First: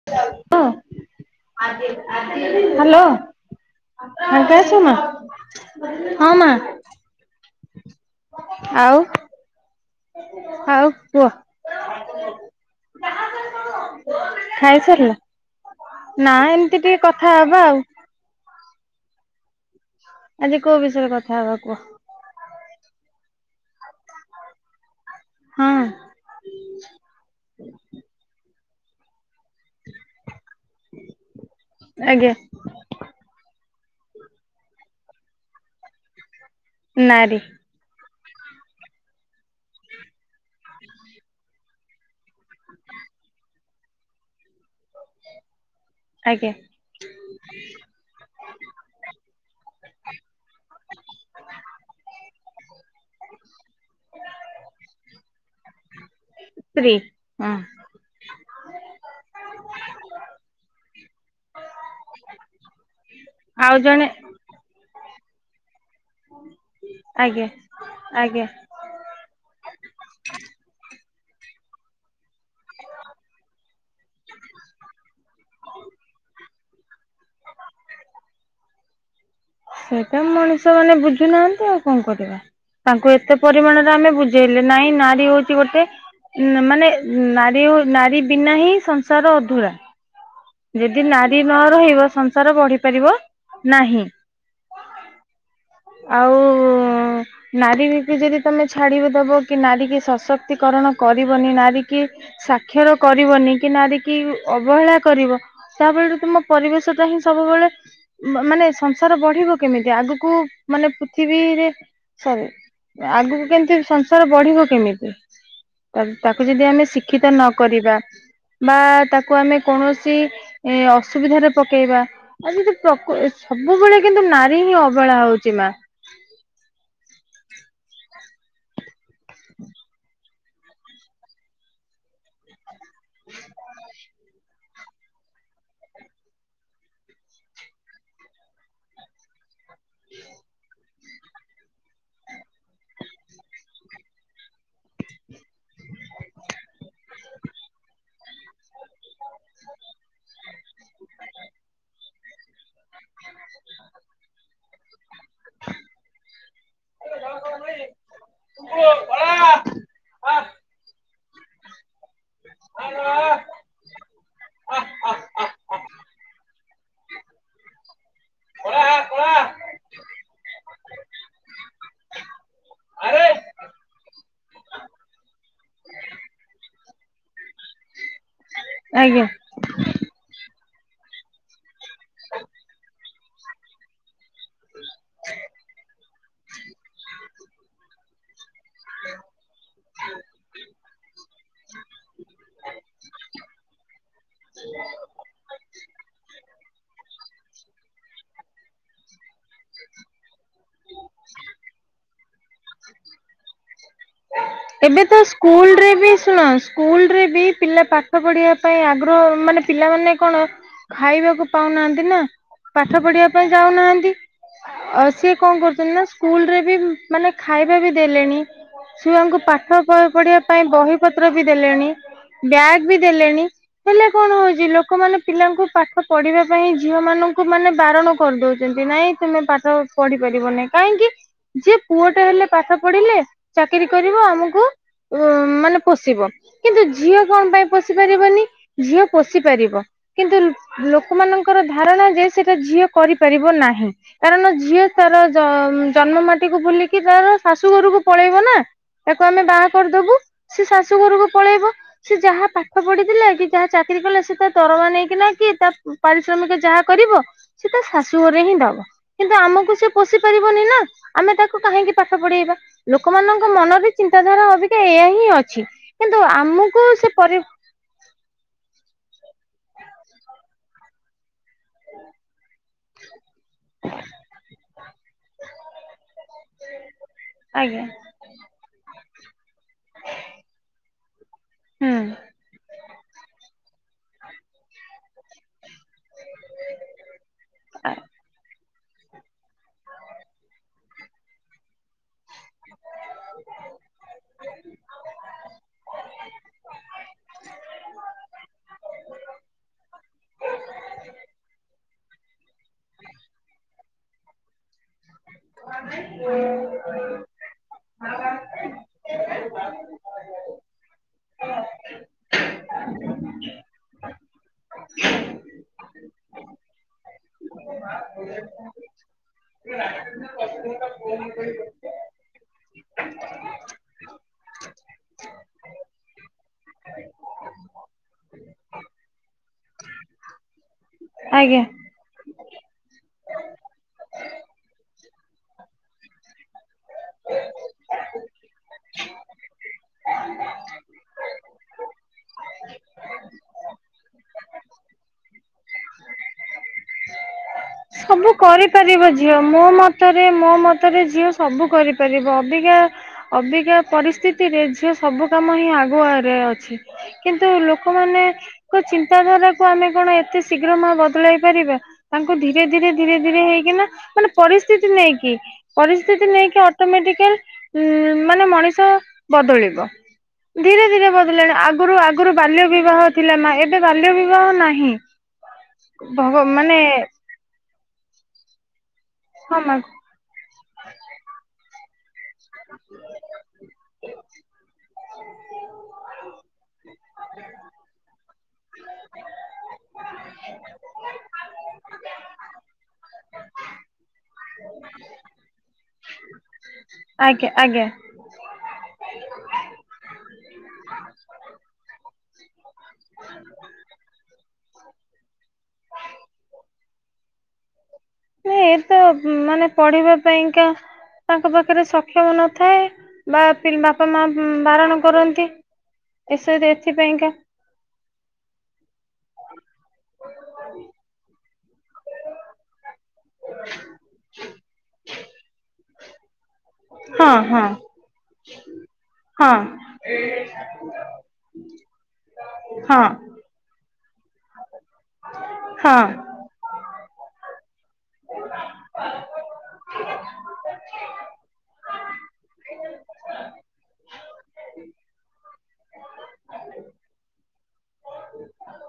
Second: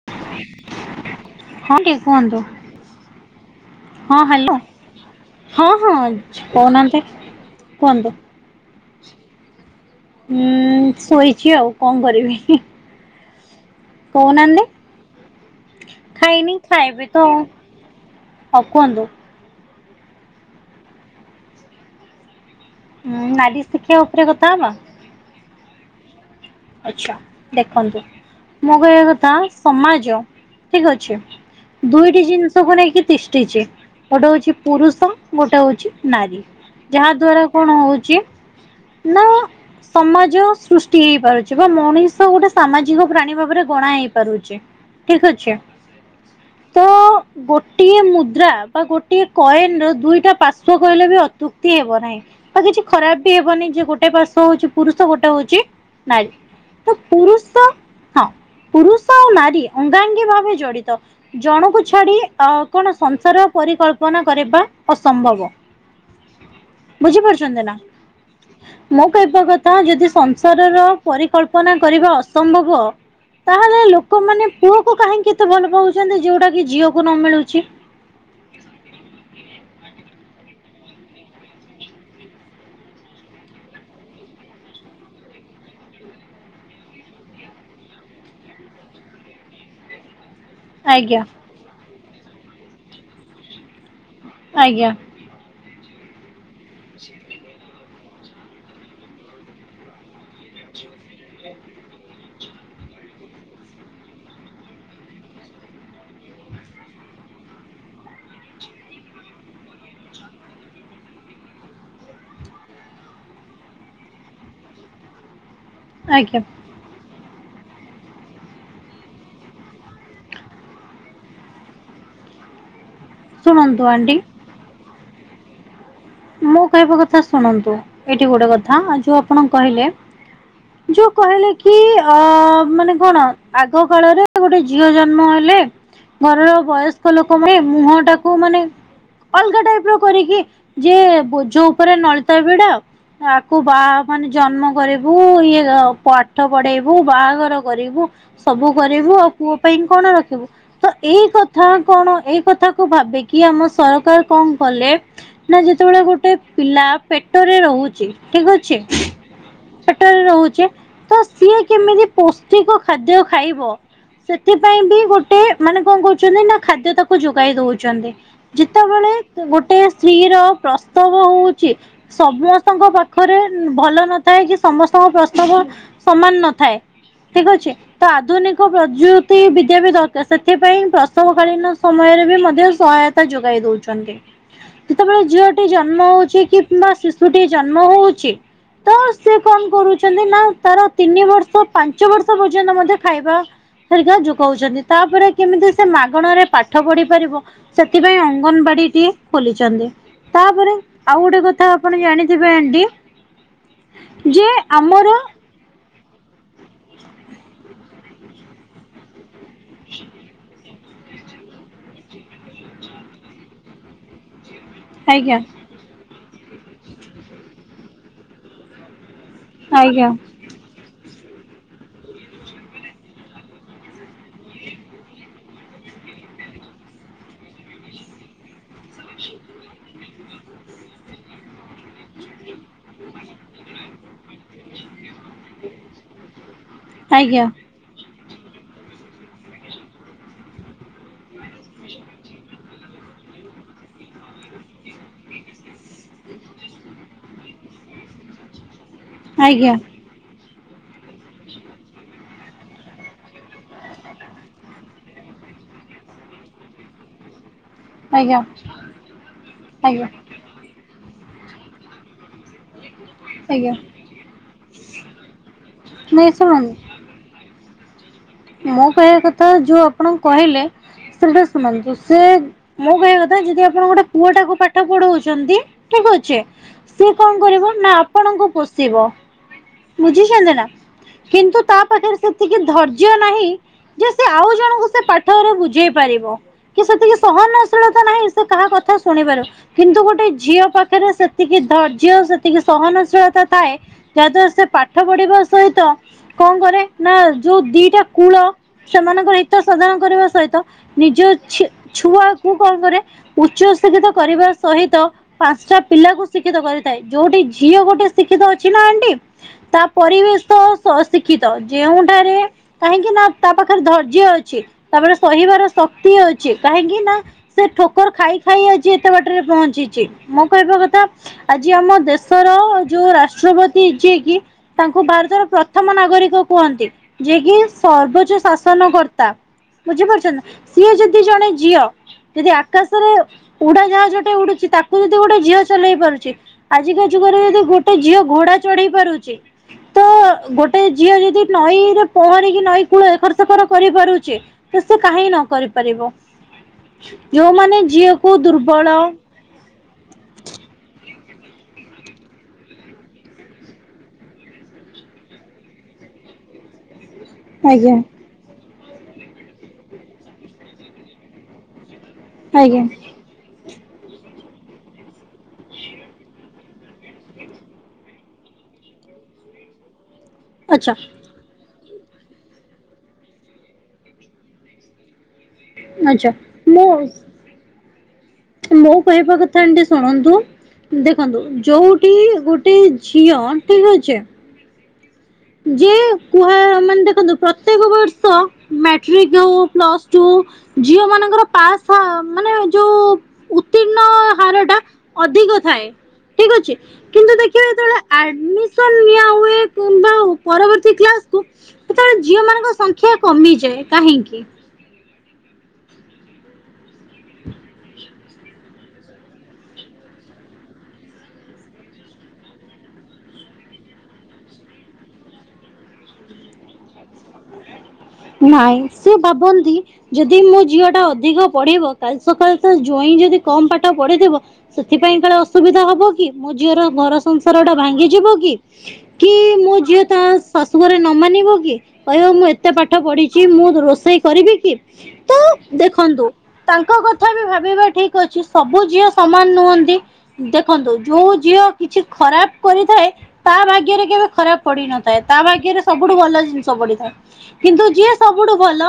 [inaudible] ହଁ ଟିକେ କୁହନ୍ତୁ ହ୍ୟାଲୋ। ହଁ ହ୍ୟାଲୋ ଫାଙ୍କା ଅଛ ମା? ହଁ ହଁ କହୁନାହାନ୍ତି କୁହନ୍ତୁ। ଆଉ। ଉୁଁ ଶୋଇଛି ଆଉ କଣ କରିବି। ଯାହା [unintelligible] କହୁନାହାନ୍ତି। ଖାଇସାରିଲ ନା ଖାଇନି ଏମିତି ଟିକେ କଥା ହବା ଆଉ। ହ କୁହନ୍ତୁ। ଆଜି କୋଉ ବିଷୟରେ କଥା ହବା କୁହ? ହୁଁ ନାରୀ ଶିକ୍ଷା ଉପରେ କଥା ହେବା? ହଁ। ଆଚ୍ଛା ଦେଖନ୍ତୁ ମୋ କହିବା କଥା ସମାଜ ଠିକ୍ ଅଛି। ଦୁଇଟି ଆଜ୍ଞା ଜିନ୍ସ୍ ଜିନିଷକୁ ନେଇକି ତିଷ୍ଠିଛି। ଗୋଟେ ହଉଛି ପୁରୁଷ ଗୋଟେ ହଉଛି ନାରୀ। ଯାହା ନାରୀ ଦ୍ଵାରା କଣ ହଉଛି ନା ସମାଜ ସୃଷ୍ଟି ହେଇପାରୁ ଛି ବା ମଣିଷ ଗୋଟେ ସାମାଜିକ ପ୍ରାଣୀ ଭାବରେ ଗଣା ହେଇ ପାରୁଛି ଠିକ୍ ଅଛି। ଆଜ୍ଞା। ତ ଗୋଟିଏ ମୁଦ୍ରା ବା ଗୋଟିଏ କଏନ୍ ର ଦୁଇଟା ପାର୍ଶ୍ଵ କହିଲେ ବି ଅତ୍ୟୁକ୍ତି ହେବ ନାହିଁ। ଆଉ କିଛି ଖରାପ ବି ହେବନି ଯେ ଗୋଟେ ପାର୍ଶ୍ଵ ହଉଛି ପୁରୁଷ ଗୋଟେ ହଉଛି ନାରୀ ସ୍ତ୍ରୀ ତ ହଁ ପୁରୁଷ ହଁ ପୁରୁଷ ଆଉ ନାରୀ ଅଙ୍ଗାଙ୍ଗୀ ଭାବେ ଜଡିତ। ଜଣଙ୍କୁ ଛାଡି ଅ କଣ ସଂସାର ଆଉ ଜଣେ ପରିକଳ୍ପନା କରିବା ଅସମ୍ଭବ ଆଜ୍ଞା ବୁଝିପାରୁଛନ୍ତି ନା? ଆଜ୍ଞା ମୁଁ କହିବା କଥା ଯଦି ସଂସାରର ପରିକଳ୍ପନା କରିବା ଅସମ୍ଭବ ତାହେଲେ ଲୋକମାନେ ପୁଅକୁ କାହିଁକି ଏତେ ଭଲ ପାଉଛନ୍ତି ଯୋଉଟା କି ଝିଅକୁ ନ ମିଳୁଛି। ସେଇଟା ମଣିଷ ମାନେ ବୁଝୁନାହାନ୍ତି ଆଉ କଣ କରିବା। ତାଙ୍କୁ ଏତେ ପରିମାଣରେ ଆମେ ବୁଝେଇଲେ ନାଇଁ ନାରୀ ହଉଛି ଗୋଟେ ଉଁ ମାନେ ନାରୀ ହଉ ନାରୀ ବିନା ହିଁ ସଂସାର ଅଧୁରା। ଯଦି ଆଜ୍ଞା ନାରୀ ନ ରହିବ ସଂସାର ବଢି ପାରିବ ନାହିଁ। ଆଜ୍ଞା। ଆଉ [unintelligible] ନାରୀ ବି କି ଯଦି ତମେ ଛାଡ଼ିଦେବ କି ନାରୀ କି ସଶକ୍ତିକରଣ କରିବନି ନାରୀ କି ସାକ୍ଷର କରିବନି କି ନାରି କିି ଅବହେଳା କରିବ ତା ବଳରେ ତୁମ ପରିବେଶ ଟା ହିଁ ସବୁବେଳେ ମାନେ ସଂସାର ବଢିବ କେମିତି ଆଗକୁ ମାନେ ପୃଥିବୀରେ ସରି ଆଗକୁ କେମିତି ସଂସାର ବଢିବ କେମିତି? ଆଜ୍ଞା ତାକୁ ଯଦି ଆମେ ଶିକ୍ଷିତ ନକରିବା ବା ତାକୁ ଆମେ କୌଣସ ସି ଅସୁବିଧାରେ ପକେଇବା ଆଉ ଯଦି ଶୁଣନ୍ତୁ ପ୍ରକୁ-ସବୁବେଳେ ଆଣ୍ଟି କିନ୍ତୁ ନା ରୀ ହିଁ ଅବହଳା ହଉଛି ମା। ମୁଁ କହିବା କଥା ଶୁଣନ୍ତୁ! ଏଇଠି ଗୋଟେ କଥା ଆଉ, ଯୋଉ ଆପଣ କହିଲେ ହ [inaudible] ଯୋଉ କହିଲେ କି-ଅ ମାନେ କଣ? ଆଗ କାଳରେ ଗୋଟେ ଝିଅ ଜନ୍ମ ହେଲେ ଘରର ବୟସ୍କ ଲୋକ ମାନେ ମୁହଁ ଟାକୁ ମାନେ, ଅଲଗା ଟାଇପ୍ ର କରିକି ଯେ ବୋଝ ଉପରେ ନଳିତା ବିଡା ଆକୁ ବାହା ମାନେ ଜନ୍ମ କରିବୁ, ଇଏ ପାଠ ପଢେଇବୁ, ବାହାଘର କରିବୁ ସବୁ କରେଇବୁ, ଆଉ ପୁଅ ପାଇଁ କଣ ରଖିବୁ? ତ ଏଇ କଥା କଣ! ଏଇ କଥା କୁ ଭାବିକିି ଆମ ସରକାର କଣ କଲେ? ନା ଯେତେବେଳେ ଗୋଟେ ପିଲା ପେଟରେ ରହୁଛି, ଠିକ୍ ଅଛି। ପେଟରେ ରହୁଛି, ତ ସିଏ କେମିତି ପୌଷ୍ଟିକ ଖାଦ୍ୟ ଖାଇବ? ସେଥିପାଇଁ ବି ଗୋଟେ ମାନେ କଣ କହୁଛନ୍ତି ନା? ଖାଦ୍ୟ ତାକୁ ଯୋଗାଇ ଦଉଛନ୍ତ। ଯେତେବେଳେ ଗୋଟେ ସ୍ତ୍ରୀ ର ପ୍ରସବ ହଉଚି ସମସ୍ତଙ୍କ ପାଖରେ ଭଲ ନଥାଏ କି, ସମସ୍ତଙ୍କ ପ୍ରସ୍ତାବ ସମାନ ନଥାଏ ଠିକ୍ ଅଛି। ତ ଆଧୁନିକ ଆଜ୍ଞା ପ୍ରଯୁତି ବିଦ୍ୟା ବି ଦରକାର। ସେଥିପାଇଁ ପ୍ରସବ କାଳୀନ ସମୟରେ ବି ମଧ୍ୟ ସହାୟତା ଯୋଗାଇ ଦଉଛନ୍ତି। ଯେତେବେଳେ ଝିଅଟି ଜନ୍ମ ହଉଛି, କିମ୍ବା ଶିଶୁଟି ଜନ୍ମ ହଉଚି ତ ସେ କନ୍ କରୁଛନ୍ତି! ନା, ତାର ତିନି ବର୍ଷ ପାଞ୍ଚ ବର୍ଷ ତ ପର୍ଯ୍ୟନ୍ତ ମଧ୍ୟ ଖାଇବା ହେରିକା ଯୋଗଉଛନ୍ତି। ତାପରେ କେମିତି ସେ ମାଗଣାରେ ପାଠ ପଢି ପାରିବ, ସେଥିପାଇଁ ଅଙ୍ଗନବାଡି ଟିଏ ଖୋଲି ଚନ୍ତି। ତା'ପରେ ଆଉ ଗୋଟେ କଥା ଆପଣ ଜାଣିଥିବେ ଆଣ୍ଟି? ଯେ ଏବେ ଆମର ତ ସ୍କୁଲ ରେ ବି ଶୁଣ, ସ୍କୁଲ୍ ରେ ବି ପିଲା ପାଠ ପଢିବା ପାଇଁ ଆଗ ଗ୍ରହ ମାନେ ପିଲାମାନେ କଣ ଖାଇବାକୁ ପାଉନାହାଁନ୍ତି ନା! ପାଠ ପଢିବା ପାଇଁ ଯାଉନାହାଁନ୍ତି। ଅ ସିଏ ଆଜ୍ଞା କଣ କରୁଛନ୍ତି ନା! ସ୍କୁଲ୍ ରେ ବି ମାନେ ଖାଇବା ବି ଦେଲେଣି। ଛୁଆଙ୍କୁ ପାଠ ଆଜ୍ଞା ପ-ପଢିବା ପାଇଁ ବହି ପତ୍ର ବି ଦେଲେଣି। ବ୍ୟାଗ୍ ବି ଦେଲେଣି। ହେଲେ କଣ ହଉଛି? ଲୋକମାନେ ପିଲାଙ୍କୁ ପାଠ ପଢିବା ପାଇଁ ଝିଅ ମାନଙ୍କୁ ମାନେ ବାରଣ କରିଦଉଛନ୍ତି। ନାଇଁ, ତୁମେ ପାଠ ପଢି ପାରିବନି କାହିଁକି? ଯିଏ ପୁଅ ଟେ ହେଲେ ପାଠ ପଢିଲେ, ଚାକିରି କରି କରିବ, ଆମକୁ ମାନେ ପୋଷିବ। କିନ୍ତୁ ଝିଅ ଆଜ୍ଞା କଣ ପାଇଁ ପୋଷି ପାରିବନି। ଝିଅ ପୋଷି ପାରିବ। କିନ୍ତୁ ଲୋକମାନଙ୍କର ଧାରଣା ଯେ, ସେଟା ଝିଅ କରିପାରିବ ନାହିଁ। କାରଣ ଝିଅ ତାର ଜ-ଜନ୍ମ ମାଟିକୁୁ ଭୁଲିକି, ତାର ଶାଶୁ ଘରକୁ ପଳେଇବ ନା! ତାକୁ ଆମେ ବାହା ଆଜ୍ଞା ଆଜ୍ଞା କରିଦବୁ। ସେ ଶାଶୁ ଘରୁକୁ ପଳେଇବ। ସେ ଯାହା ପାଠ ପଢିଥିଲା କି, ଯାହା ଚାକିରି କଲା ସେ, ତା ଦରମା ନେଇକିନା କିଏ ତା ପାରିଶ୍ରମିକ ଯାହା କରିବ, ସେ ତା ଶାଶୁ ଆଜ୍ଞା ଘରେ ହିଁ ଦବ। କିନ୍ତୁ ଆମକୁ ସେ ଆଜ୍ଞା ପୋଷି ପାରିବନି ନା। ଆମେ ତାକୁ କାହିଁକି ପାଠ ପଢେଇବା? ଲୋକମାନଙ୍କ ଙ୍କ ଆଜ୍ଞା ମନରେ ଚିନ୍ତାଧାରା ଅବିକା ଏଇଆ ହିଁ ଅଛି। କିନ୍ତୁ ନାଇଁ ଶୁଣନ୍ତୁ ଆମକୁ ସେ ପରି ମୋ କହିଆ କଥା ଯୋଉ ଆପଣ କହିଲେ, ସେ ଗୁଡ଼ା ଶୁଣନ୍ତୁ, ସେ ମୋ କହିଆ କଥା, ଯଦି ଆପଣ ଗୋଟେ ପୁଅଟାକୁ ପାଠ ପଢଉଛନ୍ତି, ଠିକ୍ ଅଛି। ସିଏ କଣ କରିବ? ଆଜ୍ଞା ନା ଆପ୍ ଆପଣ ଙ୍କୁ ପୋଷିବ। ବୁଝିଛନ୍ତି ନା! କିନ୍ତୁ ତା ହୁଁ ପାଖରେ ସେତିକି ଧର୍ ନାହିଁ, ଯେ ସେ ଆଉ ଜଣଙ୍କୁ ସେ ପାଠରା ବୁଝ୍ ହେଇ ପାରିବ କି ସେତିକି ସହନଶୀଳତା ନାହିଁ ସେ କାହା କଥା। ଶୁଣିପାରିବ କିନ୍ତୁ ଗୋଟେ ଝିଅ ପାଖରେ ସେତିକି ଧର୍ଯ୍ୟ। ସେତିକି ସହନଶୀଳତା ଥାଏ ଯାହାଦ୍ଵାରା ସେ ପାଠ ପଢିବା ସହିତ କଣ କରେ ନା ଯୋଉ ଦି ଟା କୂଳ ସେମାନଙ୍କ ହିତ ସାଧନା କରିବା ସହିତ ନିଜ ଝି ଛୁଆ ମୁଁ କଣ କରେ ଉଚ୍ଚଶିକ୍ଷିତ କରିବା ସହିତ ପାଞ୍ଚଟା ପିଲାକୁ ଶିକ୍ଷିତ କରିଥାଏ ଯୋଉଠି ଝିଅ ଗୋଟେ ଶିକ୍ଷିତ ଅଛି ନା ଆଣ୍ଟି ତା ପରିବେଶ ସ ଶିକ୍ଷିତ ଯେଉଁଠାରେ କାହିଁକି ନା ତା ପାଖରେ ଧୈର୍ଯ୍ୟ ଅଛି ତାପରେ ସହିବାର ଶକ୍ତି ଅଛି କାହିଁକି ନା ସେ ଠୋକର ଖାଇ ଖାଇ ଆଜି ଏତେ ବାଟରେ ପହଞ୍ଚିଛି ମୋ କହିବା କଥା ଆଜି ଆମ ଦେ ଶର ଯୋଉ ରାଷ୍ଟ୍ରପତି ଯିଏ କି ତାଙ୍କୁ ଭାରତର ପ୍ରଥମ ନାଗରିକ କୁହନ୍ତି ଯିଏ କି ସର୍ବୋଚ୍ଚ ଶାସନ କର୍ତ୍ତା ବୁଝିପାରୁଛନ୍ତି ସିଏ ଯଦି ଜଣେ ଆଜ୍ଞା। ଝିଅ। ଯଦି ଆକାଶରେ ଉଡାଜାହାଜଟେ ଉଡୁଛି ତାକୁ ଯଦି ଗୋଟେ ଝିଅ ଚଲେଇ ପାରୁଛି। ଆଜିକା ଯୁଗରେ ଯଦି ଗୋଟେ ଝିଅ ଘୋଡା ଚଢେଇ ପାରୁଛି। ତ ଗୋଟେ ଝିଅ ଯଦି ନଈରେ ପହଁରି କି ନଈ କୂଳରେ ଏଖରସେଖର କରିପାରୁଛି ଫିର୍ ସେ କାହିଁ ନ କରିପାରିବ। ଯଉମାନେ ସବୁ ଝିଅକୁ ଦୁର୍ବଳ କରିପାରିବ ଝିଅ ମୋ ମତରେ ମୋ ମତରେ ଝିଅ ସବୁ କରିପାରିବ ଅବିକା। ଅବିକା ପରିସ୍ଥିତିରେ ଝିଅ ସବୁ କାମ ହିଁ ଆଗୁଆ ରେ ଅଛି। କିନ୍ତୁ ଆଜ୍ଞା ଲୋକମାନେ ତାଙ୍କ ଚିନ୍ତାଧାରାକୁ ଆମେ କଣ ଏତେ ଶୀଘ୍ର ମା ବଦଳାଇ ପାରିବା ତାଙ୍କୁ ସେ ଧୀରେ ଆଜ୍ଞା ଧୀରେ ଧୀରେ ହେଇକିନା ମାନେ ପରିସ୍ଥିତି ନେଇକି। ପରିସ୍ଥିତି ନେଇକି ଅଟୋମେଟିକାଲ ଉଁ ମାନେ ମଣିଷ ବଦଳିବ। ଧୀରେ ଆଚ୍ଛା ଧୀରେ ବଦିଳିଲାଣି ଆଗରୁ ଆଗରୁ ବାଲ୍ୟ ବିବାହ ଥିଲା ମା ଏବେ ବାଲ୍ୟ ବିବାହ ନାହିଁ। ଆଚ୍ଛା ଓହୋ ମାନେ। ମୁଁ ମୋ କହିବା ହଁ କଥା ଆଣ୍ଟୀ ମା ଶୁଣନ୍ତୁ ଦେଖନ୍ତୁ ଯୋଉ ଟି ଗୋଟେ ଝିଅ ଠିକ ଅଛି। ଯିଏ କୁହା ମାନେ ଦେଖନ୍ତୁ ପ୍ରତ୍ୟେକ ବର ସ ମେଟ୍ରିକ ଯଉ ପ୍ଲସ ଯୋଉ ଝିଅ ମାନଙ୍କର ପାସ ଫା ମାନେ ଯୋଉ ଉତ୍ତୀର୍ଣ୍ଣ ହାର ଟା ଅଧିକ ଥାଏ ଠିକ ଅଛି କିନ୍ତୁ ଆଜ୍ଞା ଦେଖିବା ଆଜ୍ଞା ଯେତେବେଳେ ଆଡମିସନ ନିଆ ହୁଏ କିମ୍ବା ପରବର୍ତ୍ତୀ କ୍ଲାସ କୁ ସେତେବେଳେ ଝିଅ ମାନଙ୍କ ସଂଖ୍ୟା କମିଯାଏ କାହିଁକି? [inaudible] ଏତ ମାନେ ପଢିବା ପାଇଁକା ତାଙ୍କ ପାଖରେ ସକ୍ଷମ ନଥାଏ ବା ବାପା ମା ବାରଣ କରନ୍ତି। ବିଷୟରେ ଏଥିପାଇଁକା। ନାଇଁ ସେ ଭାବନ୍ତି ଯଦି ମୋ ଝିଅ ଟା ଅଧିକ ପଢିବ କାଲି ସକାଳେ ତ ଜଇଁ ଯଦି କମ ପାଠ ପଢିଥିବ। ସେଥିପାଇଁ କାଳେ ଅସୁବିଧା ହବ କି ମୋ ଝିଅର ଗର ହଁ ସଂସାର ହଁ ଟା ଭାଙ୍ଗିଯିବ କି? କି ହଁ ମୋ ଝିଅ ତା ଶାଶୁ ଘରେ ନ ମାନିବ କି କହିବ ମୁଁ ଏତେ ପା ହଁ କିଛି ମୁଁ ରୋଷେଇ କରିବି କି ତ ହଁ ଦେଖନ୍ତୁ ତାଙ୍କ କଥା ବି ଭାବିବା ଠିକ୍ ଅଛି ସବୁ ଝିଅ ସମାନ ନୁହନ୍ତି। ଦେଖନ୍ତୁ ଯୋଉ ଝିଅ କିଛି ଖରାପ କରିଥାଏ। ତା ଭାଗ୍ୟରେ କେବେ ଖରାପ ପଡିନଥାଏ ତା ଭାଗ୍ୟରେ ସବୁଠୁ ଭଲ ଜିନିଷ ପଡିଥାଏ। କିନ୍ତୁ ଯିଏ ସବୁଠୁ ଭଲ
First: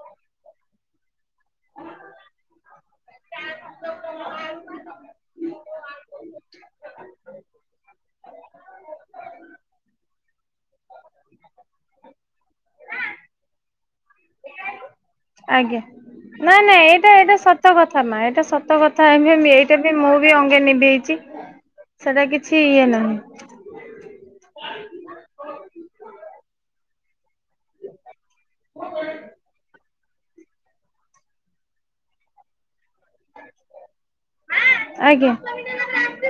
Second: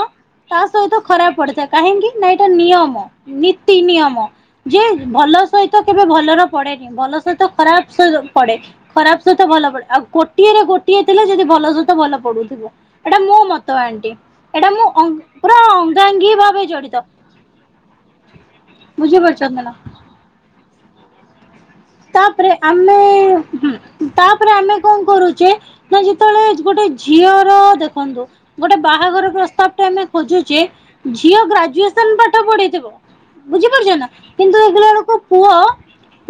ତାସହିତ ଖରାପ ପଡିଥାଏ କାହିଁକି ନା ଏଇଟା ନିୟମ ନୀତି ନିୟମ? ଯେ ଭଲ ସହିତ କେବେ ଭଲର ପଡେନି ଭଲ ସହିତ ଖରାପ ସହିତ ପଡେ। ଖରାପ ସହିତ ଭଲ ପଡେ ଆଉ କୋଟିଏରେ ଗୋଟିଏ ଥିଲା ଯଦି ଭଲ ସହିତ ଭଲ ପଡୁଥିବ ଏଇଟା ମୋ ମତ। ଏମିତି ଆଜ୍ଞା ନାଇଁ ଭାବେ ନାଇଁ ଜଡିତ ଏଇଟା ଏଇଟା ସତ କଥା ମା ଏଟା ସତ କଥା। ତା [unintelligible] ବୁଝିପାରୁଛନ୍ତି ନା। ଏଇଟାବି ମୁଁବି ଅଙ୍ଗେ ନିଭେଇଚି। ତାପରେ ଆମେ ହୁଁ ତାପରେ ଆମେ କଣ କରୁଚେ ନା ଯେତେବେଳେ ଗୋଟେ ଝିଅ ତ ଦେଖନ୍ତୁ ଗୋଟେ ବାହାଘର ପ୍ରସ୍ତାବଟା ଆମେ ଖୋଜୁଚେ ଝିଅ ଗ୍ରାଜୁଏସନ ପାଠ ପଢିଥିବ ବୁଝିପାରୁଚନା କିନ୍ତୁ ଦେଖିଲା ବେଳକୁ ଆଜ୍ଞା। ପୁଅ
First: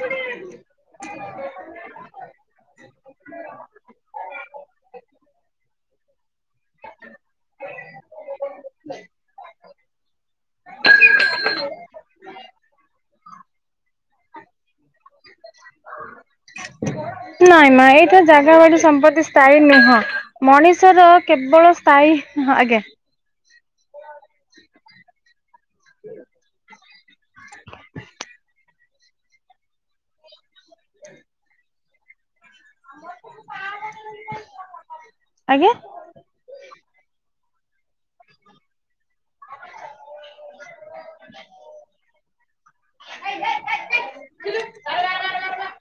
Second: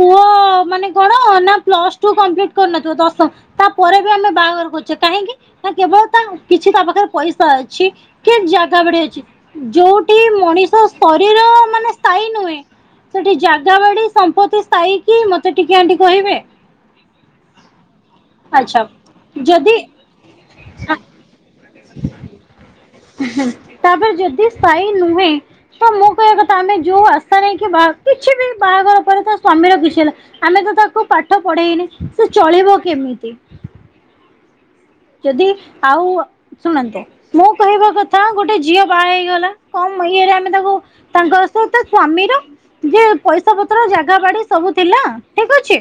ପୁଅ ମାନେ କଣ ନା ପ୍ଲସ ଟୁ କମ୍ପ୍ଲିଟ କରିନଥିବ ଦଶମ ତାପରେବି ଆମେ ବାହାଘର କରୁଚେ କାହିଁକି? ନା କେବଳ ତା କିଛି ତାପାଖରେ ପଇସା ଅଛି କି ଜାଗା ବାଡି ଅଛି। ଯୋଉଠି ମଣିଷ ଶରୀର ମାନେ ସ୍ଥାୟୀ ନୁହେଁ ସେଠି ଜାଗା ବାଡି ସମ୍ପତି ସ୍ଥାୟୀକି ମତେ ଟିକେ ଆଣ୍ଟି କହିବେ? ନାଇଁ ମା ଏଇଟା ଜାଗା ବାଡି ଆଚ୍ଛା ସମ୍ପତ୍ତି ସ୍ଥାୟୀ ଯଦି ନୁହଁ ମଣିଷର କେବଳ ସ୍ଥାୟୀ ହଁ ଆଜ୍ଞା। ଏଁ ହେଁ ତାପରେ ଯଦି ସ୍ଥାଇ ନୁହେଁ? ହଁ ମୁଁ କହିବା କଥା ଆମେ ଯୋଉ ଆଶା ନେଇକି ବା କିଛିବି ବାହାଘର ପରେ ତା ସ୍ଵାମୀର କିଛି ହେଲା ଆମେତ ତାକୁ ପାଠ ପଢେଇନେ ସେ ଚଳିବ କେମିତି? [unintelligible] ଯଦି ଆଜ୍ଞା ଆଉ ଶୁଣନ୍ତୁ ମୁଁ କହିବା କଥା ଗୋଟେ ଝିଅ ବାହା ହେଇଗଲା କମ ଇଏରେ ଆମେ ତାକୁ ତାଙ୍କ ସହିତ ସ୍ଵାମୀର ଯେ ପଇସା ପତ୍ର ଜାଗା ବାଡି ସବୁ ଥିଲା ଠିକ ଅଛି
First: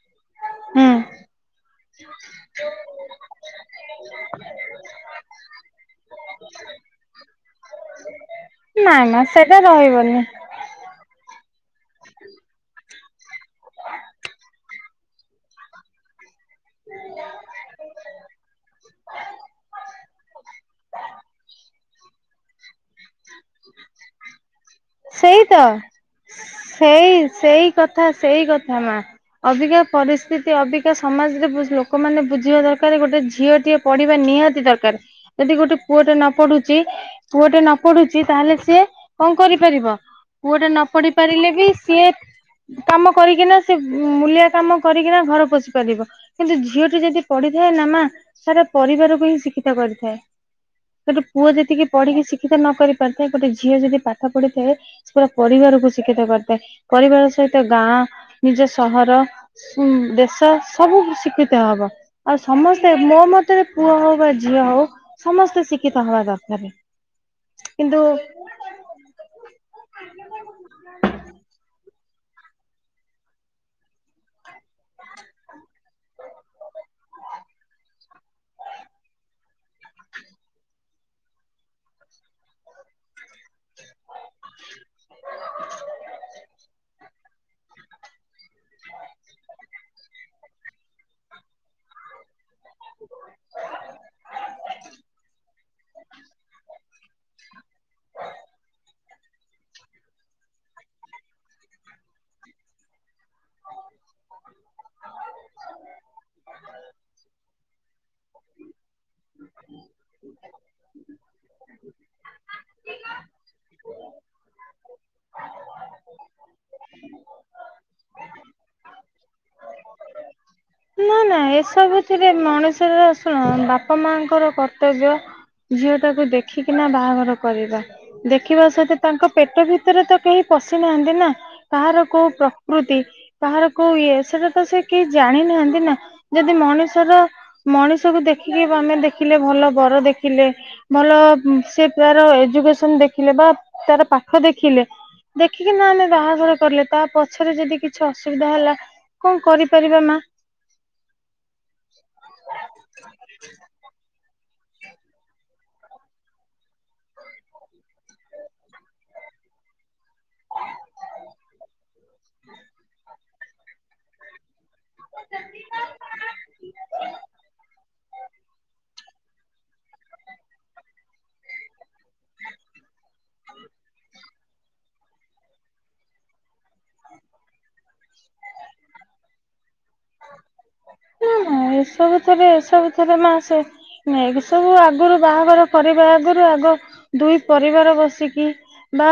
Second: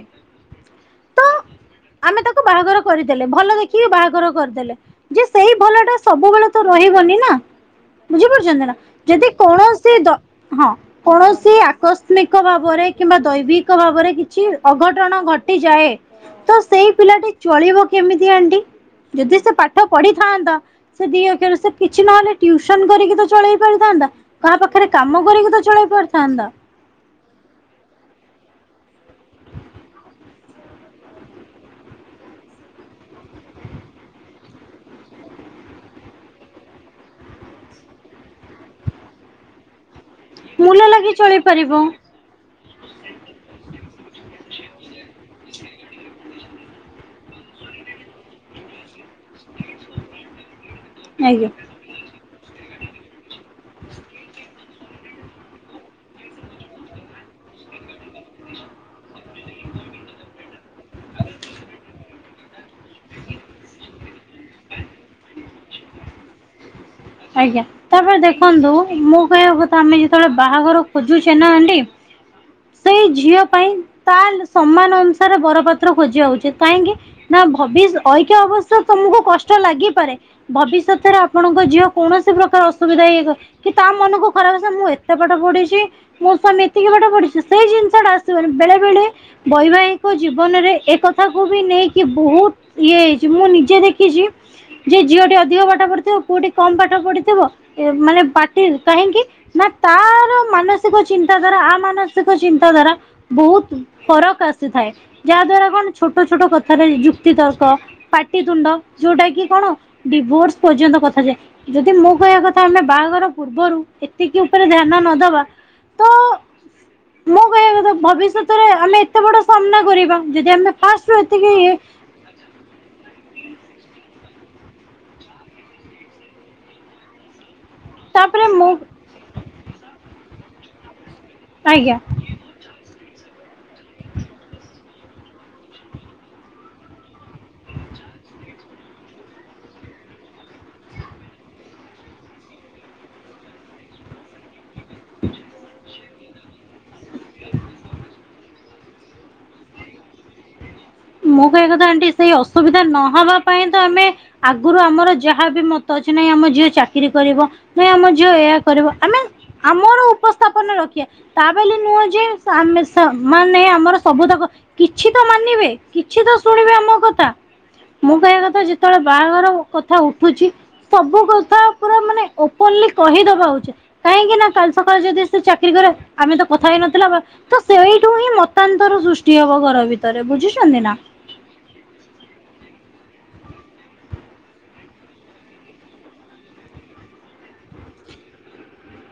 ହୁଁ। ତ ଆମେ ତାକୁ ବାହାଘର କରିଦେଲେ ଭଲ ଦେଖି କି ବାହାଘର କରିଦେଲେ ଯେ ସେଇ ଭଲଟା ସବୁବେଳେତ ରହିବନିନା ବୁଝିପାରୁ ଚନ୍ତିନା ନା ନା ଯଦି ସେଟା କୌଣସି ରହିବନି ଦ ହଁ। କୌଣସି ଆକସ୍ମିକ ଭାବରେ କିମ୍ବା ଦୈବିକ ଭାବରେ କିଛି ଅଘଟଣ ଘଟିଯାଏ। ତ ସେଇ ପିଲାଟି ଚଳିବ କେମିତି ଆଣ୍ଟି ଯଦି ସେ ପାଠ ପଢିଥାନ୍ତା? ସେ ଦି ଅକ୍ଷ ସେ କିଛି ନହେଲେ ଟିଉସନ କରିକିତ ଚଳେଇ ପାରିଥାନ୍ତା। କାହା ପାଖରେ କାମ ସେଇ ତ କରିକିତ ଚଳେଇ ପାରିଥାନ୍ତା? ସେଇ ସେଇକଥା ସେଇକଥା ମା। ଅବିକା ପରିସ୍ଥିତି ଅବିକା ସମାଜରେ ବହୁତ ଲୋକମାନେ ବୁଝିବା ଦରକାର ଗୋଟେ ଝିଅଟିଏ ପଢିବା ନିହାତି ଦରକାର। ଯଦି ଗୋଟେ ପୁଅଟେ ନପଢୁଛି ପୁଅଟେ ନପଢୁଛି ତାହେଲେ ସିଏ କଣ କରି ପାରିବ ପୁଅଟେ ମୂଲ ନପଢି ଲାଗି ଚଳେଇ ପାରିଲେବି ପାରିବ ସିଏ କାମ କରିକିନା ସେ ମୂଲିଆ କାମ କରିକିନା ଘର ପୋଷି ପାରିବ। କିନ୍ତୁ ଝିଅଟି ଯଦି ପଢିଥାଏନା ମା ସାରା ପରିବାରକୁ ହିଁ ଶିକ୍ଷିତ କରିଥାଏ ଗୋଟେ ପୁଅ ଆଜ୍ଞା ଯେତିକି ପଢିକି ଶିକ୍ଷିତ ନ କରିପାରିଥାଏ ଗୋଟେ ଝିଅ ଜଦି ପାଠ ପଡିଥାଏ ସେ ପୁରା ପରିବାରକୁ ଶିକ୍ଷିତ କରିଥାଏ ପରିବାର ସହିତ ଗାଁ ନିଜ ସହର ହୁଁ ଦେଶ ସବୁ ଶିକ୍ଷିତ ହବ। ଆଉ ସମସ୍ତେ ମୋ ମତରେ ପୁଅ ହଉବା ଝିଅହଉ ସମସ୍ତେ ଶିକ୍ଷିତ ହବା ଦରକାରେ। ଆଜ୍ଞା ତାପରେ ଦେଖ ଦେଖନ୍ତୁ ମୁଁ କହିବା କଥା ଆମେ ଯେତେବେଳେ ବାହାଘର ଖୋଜୁଛେ ନା ଆଣ୍ଟି ସେଇ ଝିଅ ପାଇଁ ତା ସମାନ ଅନୁସାରେ ବର ପାତ୍ର ଖୋଜିବା ଉଚିତ କାହିଁକି? ନା ଭବିଷଐକ ଅବସ୍ାରେ ତମକୁ କଷ୍ଟ ଲାଗିପାରେ ଭବିଷ୍ୟତରେ ଆପଣଙ୍କ ଝିଅ କୌଣସି ପ୍ରକାର ଅସୁବିଧା ହେଇ କି ତା ମନକୁ ଖରାପ ମୁଁ ଏତେ ପାଠ ପଢିଛି ମୋ ସ୍ବାମୀ ଏତିକି ପାଠ ପଢିଛି। ସେଇ ଜିନିଷ ଟା ଆସିବ ବେଳେବେଳେ ବୈବାହିକ ଜୀବନରେ ଏ କଥାକୁ ବି ନେଇକି ବହୁତ ଇଏ ମୁଁ ନିଜେ ଦେଖିଛି ଯେ ଝିଅଟି ଅଧିକ ପାଠ ପଢିଥିବ ପୁଅଟି କମ୍ ପାଠ ପଢି- ଥିବ ମାନେ ପାଟି କାହିଁକି ନା ତାର ମାନସିକ ଚିନ୍ତାଧାରା ଆମାନସିକ ଚିନ୍ତାଧାରା ବହୁତ ଫରକ ଆସିଥାଏ। ଯାହା ଦ୍ଵାରା କଣ ଛୋଟ ଛୋଟ କଥାରେ ଯୁକ୍ତି ତର୍କ ପାଟିତୁଣ୍ଡ ଯୋଉଟା କି କଣ ଡିଭୋର୍ସ ପର୍ଯ୍ୟନ୍ତ କଥା ଯାଏ। ଯଦି ମୁଁ କହିବା କଥା ଆମେ ବାହାଘର ପୂର୍ବରୁ ଏତିକି ଉପରେ ଧ୍ୟାନ ନ ଦେବା ଆ [inaudible] ମୁଁ କହିବା କଥା ଭବିଷ୍ୟତରେ ଆମେ ଏତେ ବଡ ସାମ୍ନା କରିବା ଯଦି ଆମେ ନା ଫାଷ୍ଟରୁ ନା ଏତିକି ଇଏ ଏସବୁଥିରେ ମଣିଷର ଶୁଣ ବାପା ମାଙ୍କର କର୍ତ୍ତବ୍ୟ ଝିଅ ଟାକୁ ଦେଖିକିନା ବାହାଘର କରିବା। ତାପରେ ଦେଖିବା ମୁଁ ସହିତ ତାଙ୍କ ପେଟ ଭିତରେ ତ କେହି ପଶିନାହାନ୍ତି ନା ଆଜ୍ଞା କାହାର କୋଉ କୃତି ବାହାର କୋଉ ଇଏ ସେଟା ତ ସେ କେହି ଜାଣି ନାହାନ୍ତି ନା ଯଦି ମଣିଷର ମଣିଷକୁ ଦେଖିକି ଆମେ ଦେଖିଲେ ଭଲ ବର ଦେଖିଲେ। ଭଲ ସେ ତାର ଏଜୁକସନ ଦେଖିଲେ ବା ତାର ପାଠ ଦେଖିଲେ। ଦେଖିକି ନା ଆମେ ବାହାଘର କଲେ ତା ପଛରେ ଯଦି କିଛି ଅସୁବିଧା ହେଲା କଣ କରିପାରିବା ମା? ମୁଁ କହିବା କଥା ଆଣ୍ଟି ସେଇ ଅସୁବିଧା ନହବା ପାଇଁ ତ ଆମେ ଆଗରୁ ଆମର ଯାହା ବି ମତ ଅଛି ନାହିଁ ଆମ ଝିଅ ଚାକିରି କରିବ। ଆମ ଝିଅ ଏଇଆ କରିବ ଆମେ ଆମର ଉପସ୍ଥାପନ ରଖି ତା ବୋଲି ନୁହଁ ଯେ ଆେ ମାନେ ଆମର ସବୁ ତକ କିଛି ତ ମାନିବେ କିଛି ତ ଶୁଣିବେ ଆମ କଥା ମୁଁ କହିବା କଥା ଯେତେବେଳେ ବାହାଘର କଥା ଉଠୁଛି ସବୁ କଥା ପୁରା ମାନେ [unintelligible] କହିଦେବା ଉଚିତ କାହିଁକି ନା ସକାଳେ ଯଦି ଚାକିରି କରେ ଆମେ ତ କଥା ହେଇ ନଥିଲା। ତ ସେଇଠୁ ହିଁ ମତାନ୍ତର ସୃଷ୍ଟି ହବ ଘର ଭିତରେ ବୁଝିଛନ୍ତି ନା। ଉୁ ଏସବୁ ଥିରେ ଏସବୁ ଥିରେ ମାସେ ନାଇଁ ଏ ସବୁ ଆଗରୁ ବାହାଘର କରିବା ଆଗରୁ ଆଗ ଦୁଇ ପରିବାର ବସିକି ବା